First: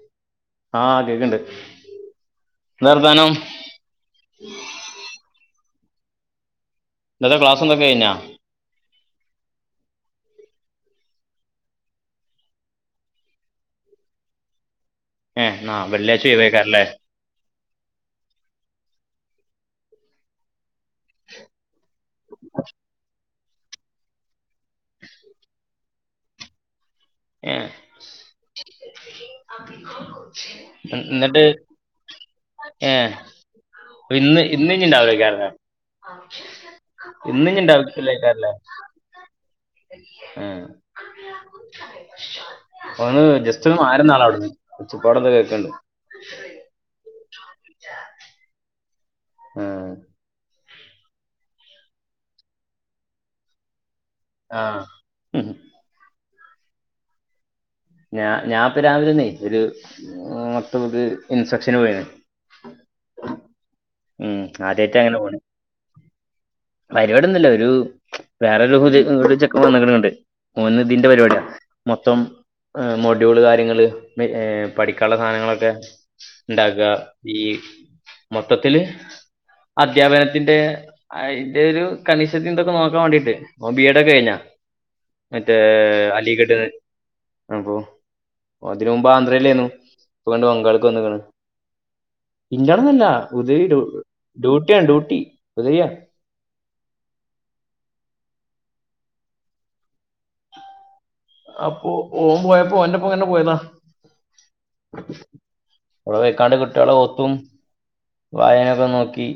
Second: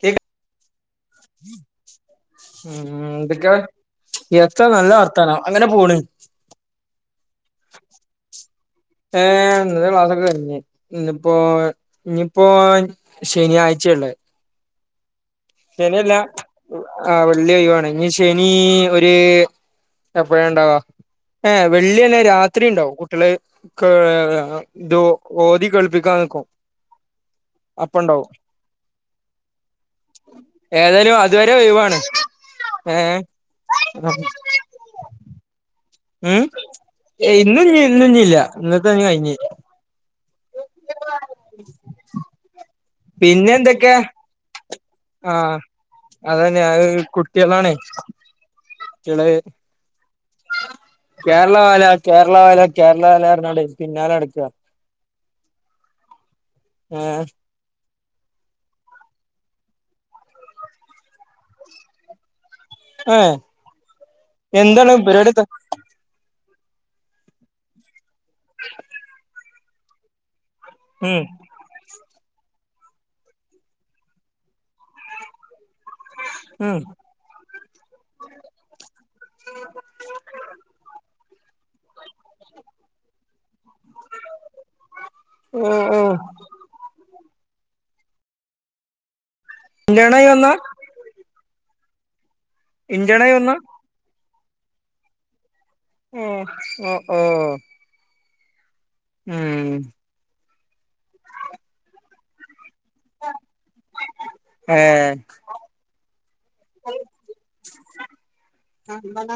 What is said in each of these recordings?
കേക്ക ആഹ് കേക്ക്ണ്ട് ഉം എന്താ വർത്താനം ന്തൊക്കെ എത്താ നല്ല വർത്താനം അങ്ങനെ പോണ് ഇന്നത്തെ ക്ലാസും തൊക്കഴിഞ്ഞാ ഏഹ് ഇന്നത്തെ ക്ലാസ് ഒക്കെ കയിഞ്ഞ് ഇന്ന്പ്പോ ഇഞ്ഞ്‌പ്പോ ശനിയാഴ്ചയള്ളേ ഏഹ് ആഹ് വെള്ള്യയ്ച്ച ഒഴിവാക്കാരല്ലേ ആഹ് വെള്ളി ഒഴിവാണ് ഇനി ശനി ഒര് എപ്പഴാ ണ്ടാവ ഏഹ് വെള്ളിയന്നെ രാത്രിണ്ടാവും കുട്ടിയള് ഇത് ഓതി കേൾപ്പിക്കാൻ നിക്കും ഏഹ് അപ്പ ഇണ്ടാവും ഏതായാലും എന്നിട്ട് അതുവരെ ഒഴിവാണ് ഏഹ് ഇന്ന് ഇന്ന് ഇഞ്ഞ് ഇണ്ടാവില്ലയ്ക്കാരല്ലെ ഇന്ന് ഇഞ്ഞ്ണ്ടാവില്ലേക്കാരല്ലേ ഇന്ന്കഴിഞ്ഞ് ഏഹ് ഒന്ന് പിന്നെ ജസ്റ്റ് എന്തൊക്കെ ഒന്ന്മാറിന്നാളെ അവിടുന്ന് ഒച്ചപ്പടെന്തൊ ആ കേൾക്ക്ണ്ട് അത് ഞാൻ ഒരു കുട്ട്യാളാണേ കുട്ടികള് ഏഹ് കേരള വാല കേരള വാല കേരള വാല പറഞ്ഞ്ക്കാണ്ടെ പിന്നാലെ നടക്കാ ആഹ് ഉം ഏഹ് ഞാ ഞാൻപ്പ രാവിലെനീച്ചല് ഒരു [unintelligible] ഇൻസെക്ഷന് കൂടയാണ് ഏഹ് എന്താണ് പരിപാടിയെത്താ? പരിപാടൊന്നുല്ല ഒരു വേറെ ഒരു പുതയ ഒരു ചെക്കൻ വന്നക്ക്‌ണ് ഇങ്ങട്ട് ഓന് ഇതിന്റെ ഉം പരിപാടിയാ മൊത്തം മോഡ്യൂള് കാര്യങ്ങള് ഏഹ് പഠിക്കാനുള്ള സാധനങ്ങളൊക്കെ ഉം ഇണ്ടാക്കാ ഈ മൊത്തത്തില് അദ്ധ്യാപനത്തിന്റെ ആ ഇതൊ ഒരു കണീഷത്തി ഇന്തൊക്കെ നോക്കാൻ വേണ്ടീട്ട് ഓൻ ബി എഡ് ഒക്കെ കഴിഞ്ഞാ മറ്റേ ഓഹ് ഓഹ് അലിഗഡന്ന് അപ്പൊ ഓൻ തിന് മുമ്പ് ആന്ധ്രയിലെന്നു ഇന്റേണായി ഇപ്പൊ ഇങ്ങണ്ട് വന്നാ ബങ്കാൾക്ക് വന്നക്ക്ണ് ഇന്റൊടൊന്നുല്ല ഇന്റേണായി വന്നാ ഡ്യൂട്ടിയാണ് ഡ്യൂട്ടി ഹുതവിയാ ഏഹ് ഓ ഓ ഉം അപ്പൊ ഓൻ പോയപ്പോ ഓന്റെപ്പോ ഇങ്ങനെ പോയതാ ഏഹ് അവടെ പോയ്ക്കാണ്ട് കുട്ടികളെ ഓത്തും വായനൊക്കെ ഒന്ന് നോക്കി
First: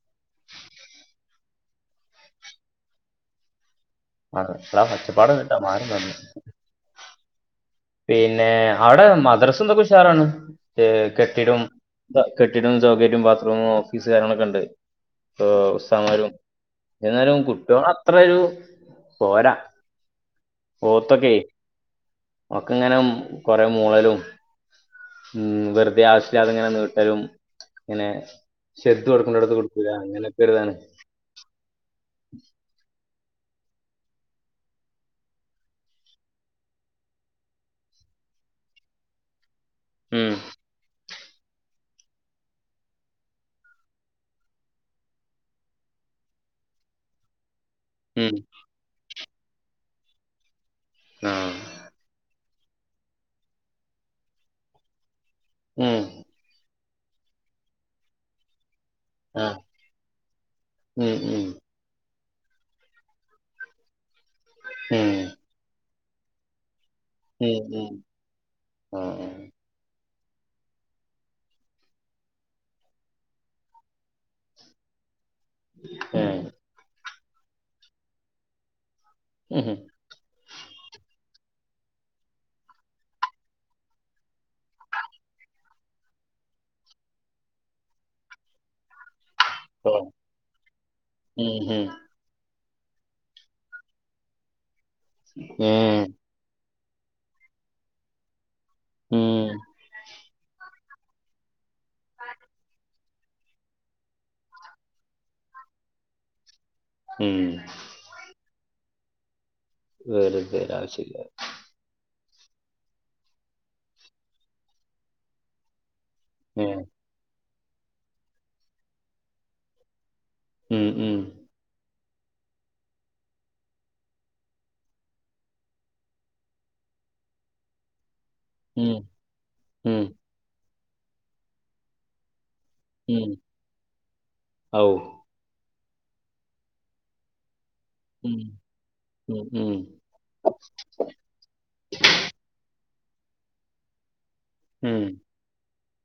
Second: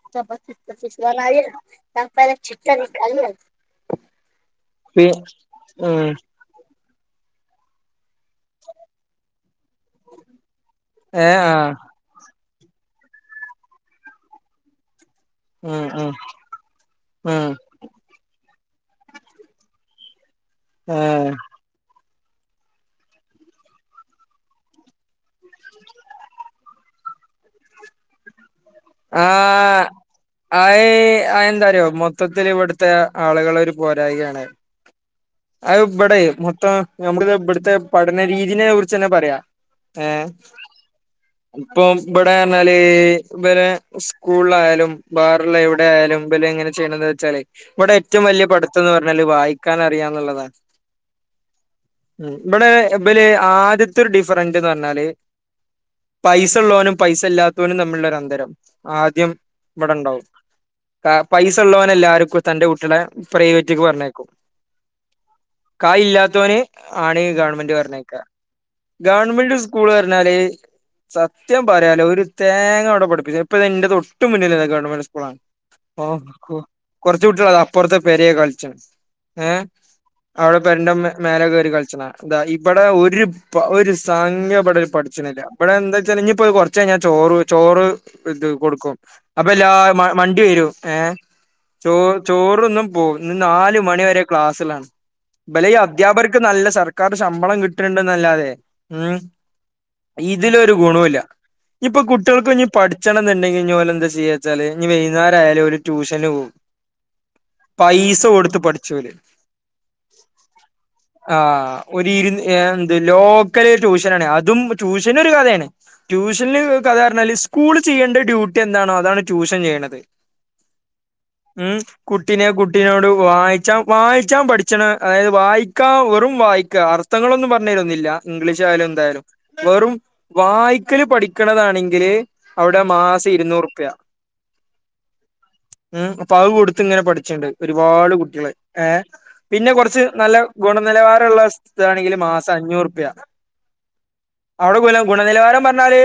[unintelligible] പി ഉം [unintelligible] പിന്നെ അവിടെ മദ്രസും ഇതൊക്കെ ഉഷാറാണ് ഏഹ് കെട്ടിടം ആഹ് കെട്ടിടും സൗകര്യവും ബാത്റൂമും ഓഫീസ് കാര്യങ്ങളൊക്കെ ഉണ്ട്. ഉം ഉം ഉസ്താമാരും എന്നാലും ഉം കുട്ടികളൊ അത്രൊരു പോരാ ഏഹ് ഓത്തൊക്കെ ഒക്കെ ഇങ്ങനെ കൊറെ മൂളലും ഉം വെറുതെ ആവശ്യല്ലാതെ ഇങ്ങനെ നീട്ടലും പിന്നെ ആഹ് ഇതാണ് ആയി അതെന്താറിയോ മൊ മൊത്തത്തിൽ ഇവിടുത്തെ ആളുകളെ ഒരു പോരായികയാണ് അത് അത് ഇവിടെ മൊത്തം നമ്മളിതാ ഇടുത്തെ പഠന രീതിനെ കുറിച്ച് തന്നെ പറയാം ഏഹ് ഉം ഇപ്പ ഇബട പറഞ്ഞാല് വരെ സ്കൂളിലായാലും ബാറല്ലെ എവിടെ ആയാലും ഇമ്പല് എങ്ങനെ ചെയ്യണ വെച്ചാലേ ഇവിടെ ഏറ്റവും ഉം വലിയ പഠ ഠിത്തംന്ന് പറഞ്ഞാല് വായിക്കാൻ അറിയാന്നുള്ളതാ ആഹ് ഇവിടെ ഇബല് ആദ്യത്തെ ഒരു ഡിഫറൻറ് എന്ന് പറഞ്ഞാല് ഉം പൈസ ഉള്ളവനും പൈസ ഇല്ലാത്തവനും തമ്മിലുള്ള ഒരു അന്തരം ആദ്യം ആ ഇവിടെ ഉണ്ടാവും ഉം ഉം പൈസ ഉള്ളവനെ എല്ലാവർക്കും തന്റെ കുട്ടികളെ പ്രൈവറ്റ്ക്ക് പറഞ്ഞയക്കും. ഉം കായി ഇല്ലാത്തോന് ആണ് ഈ ഗവൺമെന്റ് പറഞ്ഞേക്ക ഗവൺമെന്റ് സ്കൂ സ്കൂൾ പറഞ്ഞാല് സത്യം പറയാലോ ഒരു തേങ്ങ അവിടെ പഠിപ്പിചൂല ഇപ്പതാ ഇന്റെ തൊട്ട് മുന്നിലെന്നേ ഗവൺമെന്റ് സ്കൂളാണ് അപ്പൊ കുറച്ചു കുട്ടിയളതാ അപ്പുറത്തെ പെരേ കളിച്ചിണ് ഏഹ് അവിടെ പെരന്റെ മേ മേലെ കേറി കളിച്ച്ണതാ ഇതാ ഇവിടെ ഒരു ഒരു സംഗതി ഇവിടെ പഠിച്ചനില്ല. ഇവിടെ എന്താ വച്ചാല് ഇഞ്ഞി ഇപ്പ കുറച്ച് കഴിഞ്ഞാ ചോറ് ചോറ് ഇത് കൊടുക്കും അപ്പല്ലാരും മണ്ടി വരും ഏഹ് ചോറ് ചോറ്ന്നും പോകും ഇന്ന് നാല് മണി വരെ ക്ലാസ്സ് ഉള്ളാണ് ഇബലെ ഈ അധ്യാപകറ് അധ്യാപകർക്ക്‌ നല്ല സർക്കാർ ശമ്പളം കിട്ട്ണ്ട്ന്നല്ലാതെ ഉം ഇതിലൊരു ഗുണോല്ല ഇഞ്ഞ് ഇപ്പൊ കുട്ടികൾക്ക്‌ ഇഞ്ഞ് പഠിച്ചണം എന്നുണ്ടെങ്കിൽ ഇഞ്ഞ് ഓൽ എന്താ ചെയ്യാച്ചാല് ഇനി വൈന്നാരായാലും ഓര് ട്യൂഷന് പോവും. ഉംഹ്. പൈസ കൊടുത്ത് പഠിച്ചോല്. വെറുതെ ആവശ്യല്ലാതെ. ആഹ് ഒരു എന്ത് ലോക്കല് ട്യൂഷനാണ് അതും ട്യൂഷനൊരു കഥയാണ് ട്യൂഷന്ൽ ഏ കഥ പറഞ്ഞാല് സ്കൂള് ചെയ്യേണ്ട ഡ്യൂട്ടി എന്താണോ അതാണ് ട്യൂഷൻ ചെയ്യണത്. ഉംഹ് ഉംഹ്. ഉംഹ്. കുട്ടിനെ കുട്ടിനോട് വായിച്ച വായിച്ചാ പഠിച്ചണ് അതായത് വായിക്കാ വെറും വായിക്ക അ. അർത്ഥങ്ങളൊന്നും പർഞ്ഞെരൊന്നുല്ല. ഇംഗ്ലീഷ് ആയാലും ഉം എന്തായാലും വെറും ഉം വായിക്കല് പഠിക്കണതാണെങ്കില്. അവിടെ മാസം ഉം ഇരുന്നൂറ് പ്യ. ഔ ഉംഹ് അപ്പൊ അഹ് കൊടുത്ത്ങ്ങനെ പഠിച്ചിണ്ട് ഒരുപാട് ഉം കുട്ടികള് ഏഹ് ഉം പിന്നെ ഉം കൊറ്ച്ച്. നല്ല ഗുണനിലവാരമുള്ളതാണെങ്കില് മാസം അഞ്ഞൂറ് പ്യ അവിടെ ഉം ഗുണനിലവാരം പറഞ്ഞാല്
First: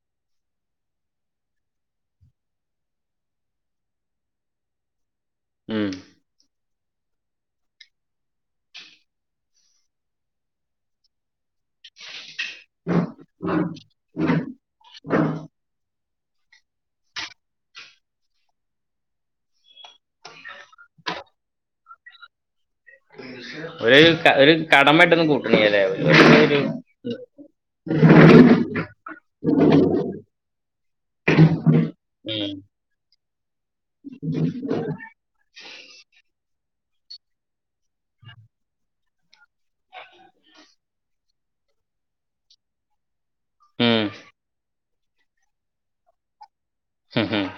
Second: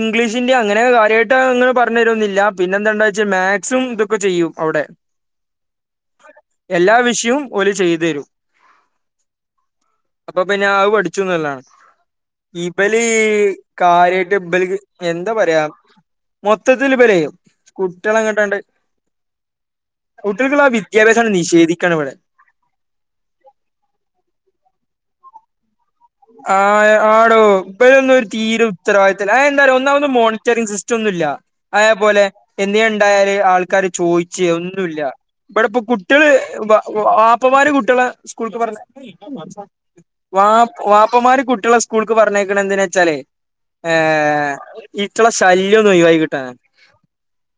ഇംഗ്ലീഷി. ഇല്ല്യ അങ്ങനെ കാര്യായിട്ട് അങ്ങനെ പറഞ്ഞെരുന്നില്ല പിന്നെ എന്താണ്ടാ വെച്ചാ മാക്സും ഇതൊക്കെ ചെയ്യും അവിടെ. ഉംഹ്. എല്ലാ വിഷയും ഓല് ചെയ്തു തരും. അപ്പൊ പിന്നെ അത് പഠിച്ചുന്നുംല്ലതാണ്. ഇബലീ കാര്യായിട്ട് ഇബല്ക്ക് എന്താ പറയാ. മൊത്തത്തിൽ ഇബരെ കുട്ട്യാളെങ്ങട്ടാണ്ട്. കുട്ടികൾക്കുള്ള ആ വിദ്യാഭ്യാസാണ്ട് നിഷേധിക്കാണ് ഇവിടെ. ഒര് ഒരു കടംമായിട്ടൊന്നും കൂട്ട്ണില്ലല്ലേ. ആഹ്. ആടോ ഇബരൊന്നും ഒരു തീരെ ഉത്തരവാദിത്തം ഇല്ല അത് എന്താറിയോ ഒന്നാമത് മോണിറ്ററിംഗ് സിസ്റ്റം ഒന്നും ഇല്ല. അതേപോലെ ഉം എന്തേണ്ടായാല് ആൾക്കാര് ചോയ്ച്ചെ ഒന്നുല്ല. ഇവിടെ ഇപ്പ കുട്ടികള് വാപ്പമാര് കുട്ടികളെ സ്കൂൾക്ക് പറഞ്ഞ വാ വാപ്പമാര് കുട്ടികളെ സ്കൂൾക്ക് പറഞ്ഞേക്കണത് എന്ത്നാന്ന് വെച്ചാലേ. ഉം ഏഹ് ഇറ്റള ശല്യന്നൊഴിവായ്കിട്ടാന. ഉംഹ് ഉംഹ്.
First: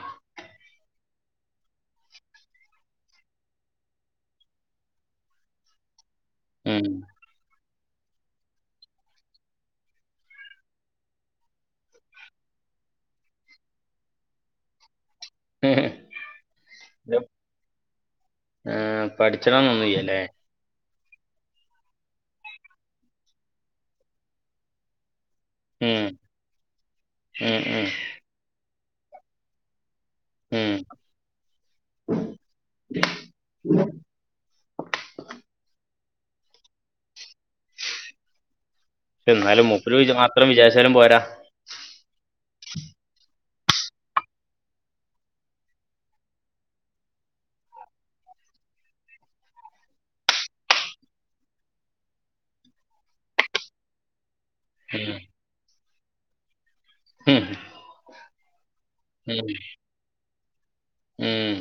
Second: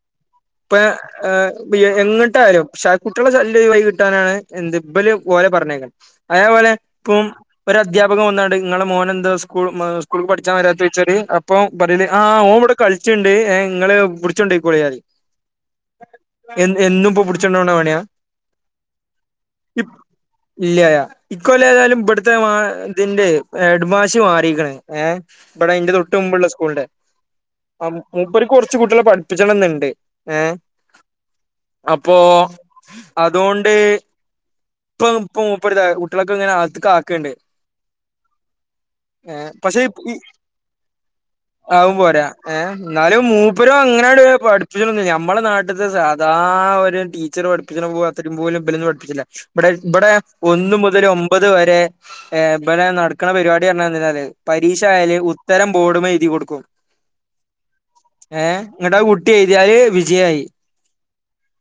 പ്പ്യ. ഏഹ് എങ്ങ്ട്ടായാലും ശ കുട്ടികളെ ശല്യം ഒഴിവായ്കിട്ടാനാണ് എന്ത് ഇബല് ഓലെ പറഞ്ഞയ്ക്ക്ണ്. അതേപോലെ ഉം ഇപ്പും. അധ്യാപകൻ വന്നാണ്ട് ഇങ്ങളെ മോനെന്ത സ്കൂള് സ്കൂൾക്ക് പഠിച്ചാ വരാത്ത് ചൊയ്ച്ചാല് അപ്പം പറേല് ആഹ് ഓൻ ഇവ്ടെ. കളിച്ചിണ്ട് ഏഹ് ഇങ്ങള് പുട്ച്ച് കൊണ്ടൊയ്ക്കോളിം പറിയ് എൻ എന്നും ഇപ്പൊ പുട്ച്ചൊണ്ടോണ പണിയാ. ഏഹ് പഠിച്ച്ണം ഒന്നിയ്യലേ ഇല്ല്യ. ഇക്കൊല്ലം ഏതായാലും ഇവിട്ത്തെ മാ ഇതിന്റെ എഡ്മാശ് മാറീക്ക്ണ്. ഏഹ് ഇബടെ ഇന്റെ ഉം തൊട്ട് മുമ്പുള്ള സ്കൂളിന്റെ. ഉം അ ഉം മൂപ്പര്ക്ക് കൊറ്ച്ച് കൂട്ട്യേളെ പഠിപ്പിച്ചണം ന്ന്ണ്ട്. ഉം. അപ്പൊ അതോണ്ട് ഇപ്പം ഇപ്പ മുപ്പര്താ. കുട്ട്ളക്കങ്ങനെ അകത്ത്ക്കാക്ക്ൺണ്ട്. ഇന്നാലും മുപ്പര് മാത്രം വിചാരിച്ചാലും പോര. അവും പോര ഏഹ് ഇന്നാലും മൂപ്പരും അങ്ങനണ്ട് പഠിപ്പിച്ചൊണുന്നില്ല. ഞമ്മളെ നാട്ട. ട്ട്ത്തെ സാധാ ഒരു ടീച്ചർ പഠിപ്പിച്ച്ണ പോൽ അത്രി. പോലും ഇബലൊന്നും പഠിപ്പിച്ചിണില്ല. ഇബടെ ഇബടെ ഒന്ന് മുതല് ഒമ്പത് വരെ. ഏഹ് ഇബടെ നടക്ക്ണ പരിപാടി പറഞ്ഞാല് എന്തെന്നറിയോ ഉം പരീക്ഷായാല് ഉത്തരം ബോർഡ്മ്മെ എഴുതി കൊടുക്കും. ഉം ഏഹ് ഇങ്ങ്ട്ട അഹ് കുട്ടി ഉം. എഴുതിയാല് വിജയായി. ഉം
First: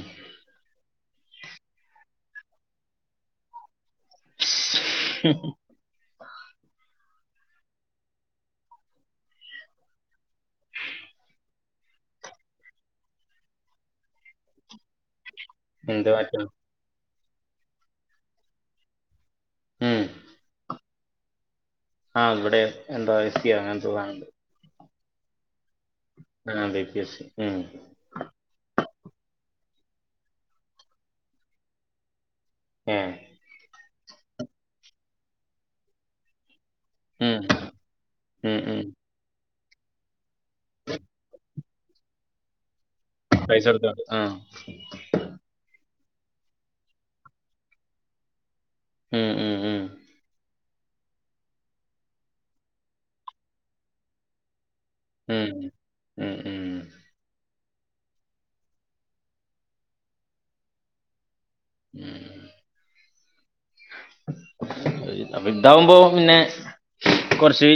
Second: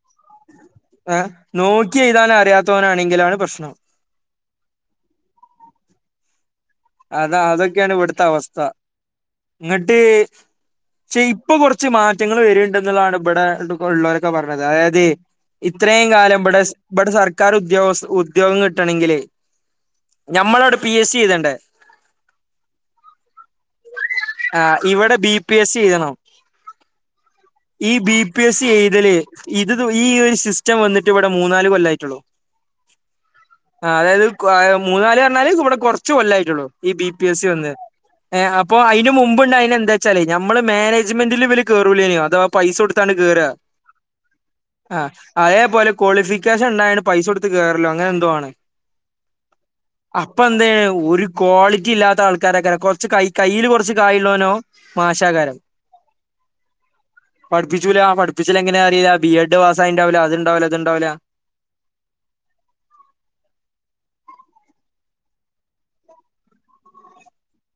ഏഹ് നോക്കി എഴുതാന് അറിയാത്തോനാണെങ്കിലാണ് പ്രശ്നം മ് അതാ അതൊക്ക്യാണ് ഇവിട്ത്ത അവസ്ഥ ഇങ്ങ്ട്ട് പക്ഷെ ഇപ്പൊ കൊർച്ച് മാറ്റങ്ങള് വരണ്ട് ന്നുള്ളതാണ് ഇവിടെ ഉള്ളോരൊക്ക പറഞ്ഞത് അതായത് ഇത്രയും എന്ത് കാലം മാറ്റം ഇബടെ ഇബടെ സർക്കാർ ഉദ്യോഗസ്ഥ ഉദ്യോഗം കിട്ടണെങ്കില് ഉം ഞമ്മളട് പീ. എസ്സി എഴ്തണ്ടെ ആഹ് ഇബടെ എന്തൊ എസ്സ്യൊ അങ്ങനെന്തൊ വേണം ആഹ് ഇവ്ടെ ബീ പി എസ്സി എയ്തണം ആ ബി പി എസ് സി ഉം ഈ ബീ പി എസി എയ്തല് ഇത് ഈ ഒരു സിസ്റ്റം വന്നിട്ട് ഇവ്ടെ മൂന്നാല് കൊല്ലായിട്ടൊള്ളു ഏഹ് ആഹ് അതായത് മൂന്നാല് പറ്ഞ്ഞാല് ഇവ്ടെ കൊർച്ച് കൊല്ലായിട്ടൊള്ളു ഈ ബീ പി ഉം എസ്സി വന്ന് ഏഹ് ഉം അപ്പോ ഉം അയിന്റെ മുമ്പ് ഇണ്ടായ്ന എന്ത ചാല് നമ്മളെ മാനേജ്മെന്റില് ഇവല് കേറൂലേനു അഥവാ പൈസ കൊടുത്താണ്ട് കേറ പൈസ കൊടുത്തോണ്ട് ആ ആഹ് അയേ പോലെ കോളിഫിക്കേഷൻ ഇണ്ടായാണ് പൈസ കൊടുത്ത് കേറലൊ അങ്ങനെ എന്തോ ആണ് ഉം ഉം ഉം അപ്പ എന്തെയ്യ്ണ് ഒര് ക്വാളിറ്റി ഇല്ലാത്ത ആൾക്കാരക്കാരം കൊർച്ച് കൈ കയ്യില് കൊർച്ച് കായുള്ളോനൊ ഉം മാശക്കാരം ഉം ഉം പഠിപ്പിച്ചൂല പഠപ്പിച്ചല് എങ്ങനെ അറീല്ല ബി എഡ് പാസായിണ്ടാവൂല അത്ണ്ടാവുല ഇത്ണ്ടാവുല ഉം ഇതാവുമ്പൊ പിന്നെ കൊർച്ച്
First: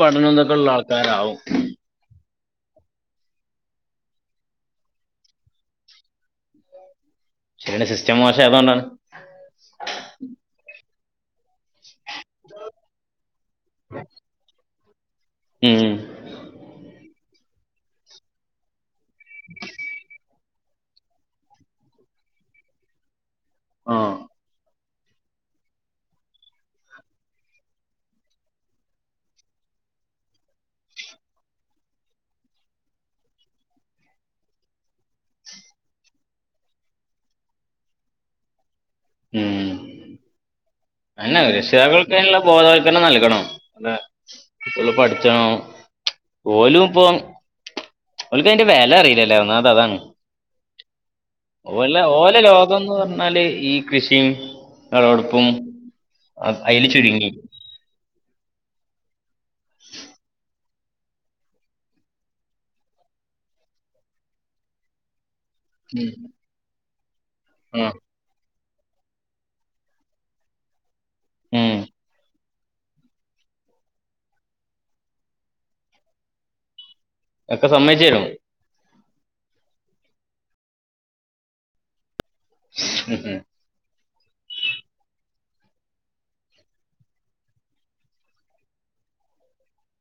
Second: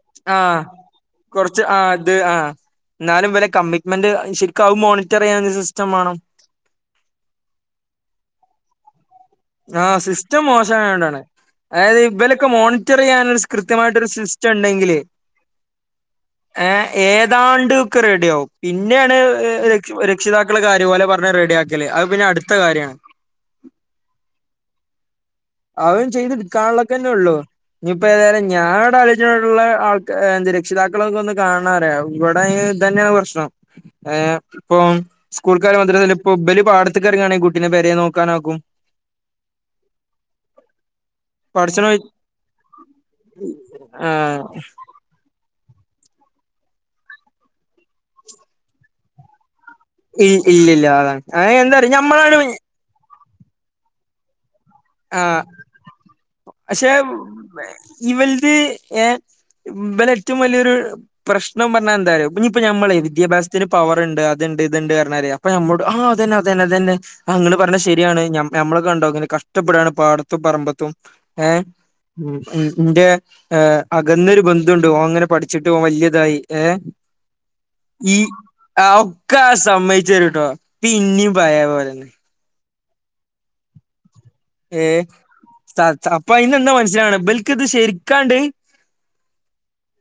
പഠനം ആഹ് ഇതൊക്കള്ള ആൾക്കാരാവും കൊറച്ച് ആഹ് അത് ആഹ് ഇന്നാലും ഇവല കമ്മിറ്റ്മെന്റ് ശരിക്കും അവും മോണിറ്ററിയ്യാന് സിസ്റ്റം വാണം ഇതിന്റെ സിസ്റ്റം മാശേതാണ് ആഹ് സിസ്റ്റം മോശയോണ്ടാണ് അതായത് ഇവല്ക്ക്‌ മോണിറ്റർ ചെയ്യാൻ കൃത്യമായിട്ടൊരു സിസ്റ്റം ഇണ്ടെങ്കിലെ ഏഹ് ഏഹ് ഏതാണ്ട് ഒക്കെ റെഡി ആവും പിന്നേ അണ് രക്ഷ് രക്ഷിതാ കൾ കാര്യം ഓലെ പറഞ് റെഡി ആക്കല് അത് പിന്നെ അട്ത്ത കാര്യാണ് ആഹ് അവൻ ചെയ്ത് കാള്ളൊക്കെന്നെ ഒള്ളൂ ഇനിയിപ്പെ ഏതായാലും ഞാൻ ഇവിടെ ആലോചിച്ചട്ടുള്ള ആൾ എന്ത് രക്ഷിതാക്കളൊക്കെ ഒന്ന് വന്ന് കാണാറിയാ ഇവടെ ഇങ്ങനെ അതന്നെയാ പ്രശ്നം ഏഹ് ഇപ്പം സ്കൂൾക്കാര് മാത്രല്ല ഇപ്പൊ ഇബര് പാടത്തിക്കറങ്ങാണെങ്കി കുട്ടിനെ പേരെ നോക്കാനാക്കും ഉം അയ്ന പടച്ചോനെ രക്ഷിതാക്കൾക്ക് അയ്നുള്ള ബോധവൽക്കരണം നൽകണം അല്ല ആഹ് കുട്ടിയാള് പഠിച്ചണം ഓലും ഇപ്പോ ഓല്ക്ക് അയിന്റെ വെല അറിയില്ലല്ലേ ഒന്നാത് അതാണ് ഇ ഇല്ലില്ല അതാണ് അ എന്തറിയോ ഞമ്മളാവിടെ വന്ന് പറഞ്ഞാല് ഈ കൃഷിയും ആഹ് വെളവെടുപ്പും പക്ഷെ ഇവൽത് ഏഹ് ഇബലെ ഏറ്റവും വല്യ ഒരു പ്രശ്നം പർഞ്ഞാ എന്താറിയോ ഇനിയിപ്പ നമ്മളെ വിദ്യാഭ്യാസത്തിന് പവറുണ്ട് അത്ണ്ട് ഇത്ണ്ട് പർഞ്ഞറിയാ ഇപ്പൊ നമ്മോട് ആ ഉം അതന്നെ അതന്നെ അതന്നെ ആ ഇങ്ങള് പർഞ്ഞെ ഉം ശരിയാണ് ഞമ് ഞമ്മളെ കണ്ടോ ഇങ്ങന കഷ് ടപ്പെടാണ് പാടത്തും പറമ്പത്തും ഏഹ് ഉം ഉം ഉം ഇന്റെ ഏഹ് അകന്നൊരു ബന്ധുണ്ട് ഓങ്ങനെ പഠിച്ചിട്ട് ഓൻ വല്യ ഇതായി ഏഹ് ഒക്കെ സമ്മയിച്ചേരും ആ ഒക്കെ ആ സമ്മയിച്ചെരുട്ടോ പിന്നിം പയെ പോലെന്നെ ഉം ഉം ഏഹ് സത്ര അപ്പ അയിന്നെന്താ മനസ്സിലാവണത് ഇബൽക്ക് ഇത് ശരിക്കാണ്ട്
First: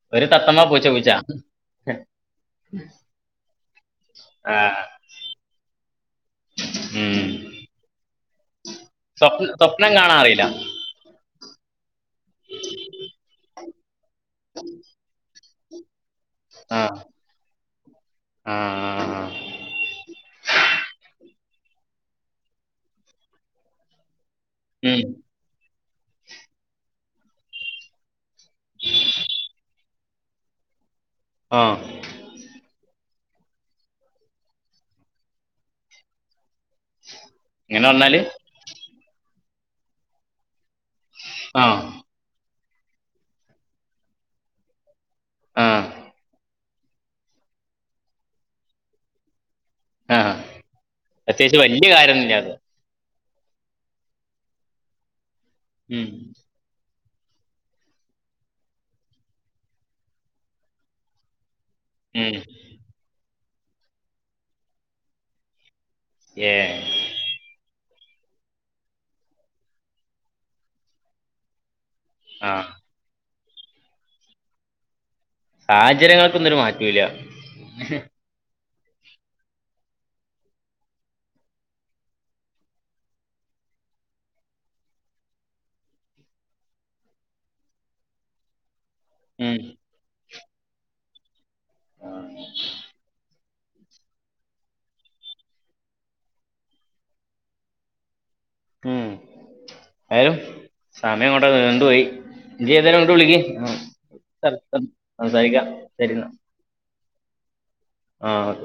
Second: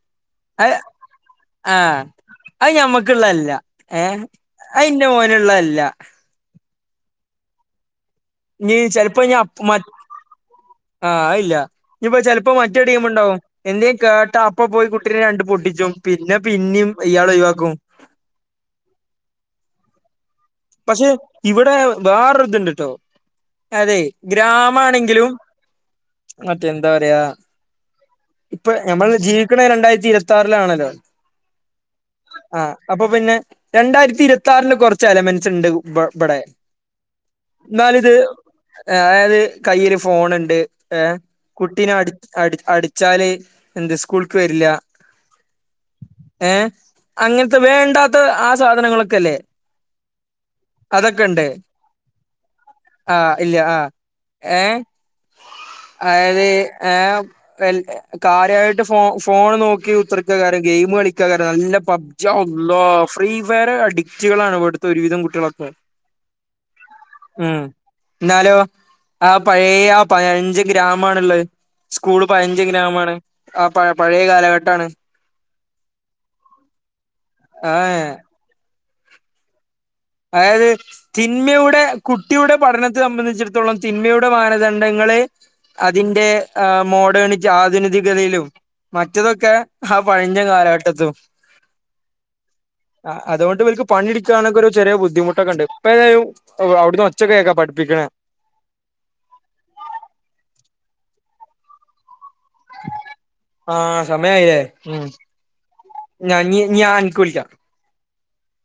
ഇവര് തത്തമ്മ അത് പൂച്ച പൂച്ച ഏഹ് ഉം ഇക്ക്ള്ള അല്ല ഏഹ് ആയ് ഇന്റെ മോന്ള്ള അല്ല ഉം നീ ചലപ്പോ ഇനി സ്വപ്ന അപ്പ് മ സ്വപ്നം കാണാൻ അറിയില്ല ആഹ് ഇല്ല ഇനിപ്പ ചിലപ്പോ മറ്റേ ടിം ഉണ്ടാവും എന്തേലും കേട്ടാ അപ്പ പോയി കു ട്ടിനെ രണ്ട് പൊട്ടിച്ചും പിന്നെ പിന്നെയും ഇയാൾ ഒഴിവാക്കും ആഹ് ആഹ് പക്ഷെ ഇവിടെ വേറൊതിട്ണ്ടോ അതെ ഉം ഗ്രാമാണെങ്കിലും മറ്റേ എന്താ പറയാ ഇപ്പൊ നമ്മൾ ജീവിക്കണ രണ്ടായിരത്തി ഇരുപ ത്താറിലാണല്ലോ ആഹ് ആഹ് അപ്പൊ പിന്നെ രണ്ടായിരത്തി ഇരുപതാറില് കുറച്ച് എലമെൻ സ്ണ്ട് ഇവ ഇവിടെ ഇങ്ങനെ എന്നാലിത് പറഞ്ഞാല് അതായത് കയ്യിൽ ഫോണുണ്ട് ഏഹ് ആ കുട്ടീനെ അടി അടി അടിച്ചാല് എന്ത് സ്കൂൾക്ക് വരില്ല ആഹ് ഏഹ് അങ്ങനത്തെ വേണ്ടാത്ത ആ സാധനങ്ങളൊക്കെ അല്ലേ ആഹ് ആഹ് അതൊക്കെണ്ട് ആഹ് ഇല്ല ആഹ് ഏഹ് ഉം അതായത് ഏഹ് കാൽത് കാര്യയിട്ട് ഫോ ഫോൺ നോക്കി കുത്തർക്കാകാരം ഗെയിം കളിക്കാ കാരണം നല്ല പബ്ജിയ ഉം ഉല്ലോ ഫ്രീ ഫയർ അഡിക്റ്റുകളാണ് ഇവിടുത്തെ ഒരുവിധം കുട്ടികളൊക്കെ ഏഹ ഉം എന്നാലോ ആഹ പഴയ ആഹ പതിനഞ്ച് ഗ്രാമണുള്ളത് സ്കൂള് ആ പഴഞ്ചം ഗ്രാമമാണ് ആഹ പഴ പഴയ കാലഘട്ടമാണ് സാഹചര്യങ്ങൾക്കൊന്നും ഒരു മാറ്റല്ല ആ അതായത് തിന്മയുടെ കുട്ടിയുടെ പഠനത്തെ സംബന്ധിച്ചിടത്തോളം തിന്മയുടെ മാനദണ്ഡങ്ങള് അതിന്റെ മോഡേൺ ആധുനികികതയിലും മറ്റതൊക്കെ ഉം ആഹ പഴഞ്ചൻ കാലഘട്ടത്തും ആഹ അതുകൊണ്ട് ഇവർക്ക് പണിടിക്കാനൊക്കൊരു ചെറിയ ബുദ്ധിമുട്ടൊക്കെ ഉണ്ട് ഇപ്പോ ഏതായും അവിടുന്ന് ഒച്ചക്ക കേക്ക പഠിപ്പിക്കണേ ഉം ആലും സമയം കടെ കണ്ടു പോയി ഈ ഏതനും അങ്ങോട്ട് വിളിക്കി ആ ആഹ സമയായില്ലേ ഉം സംസാരിക്കാം ശരിന്ന ഞാൻ ഇനി ഞാൻ അനക്ക് വിളിക്കാം ആഹ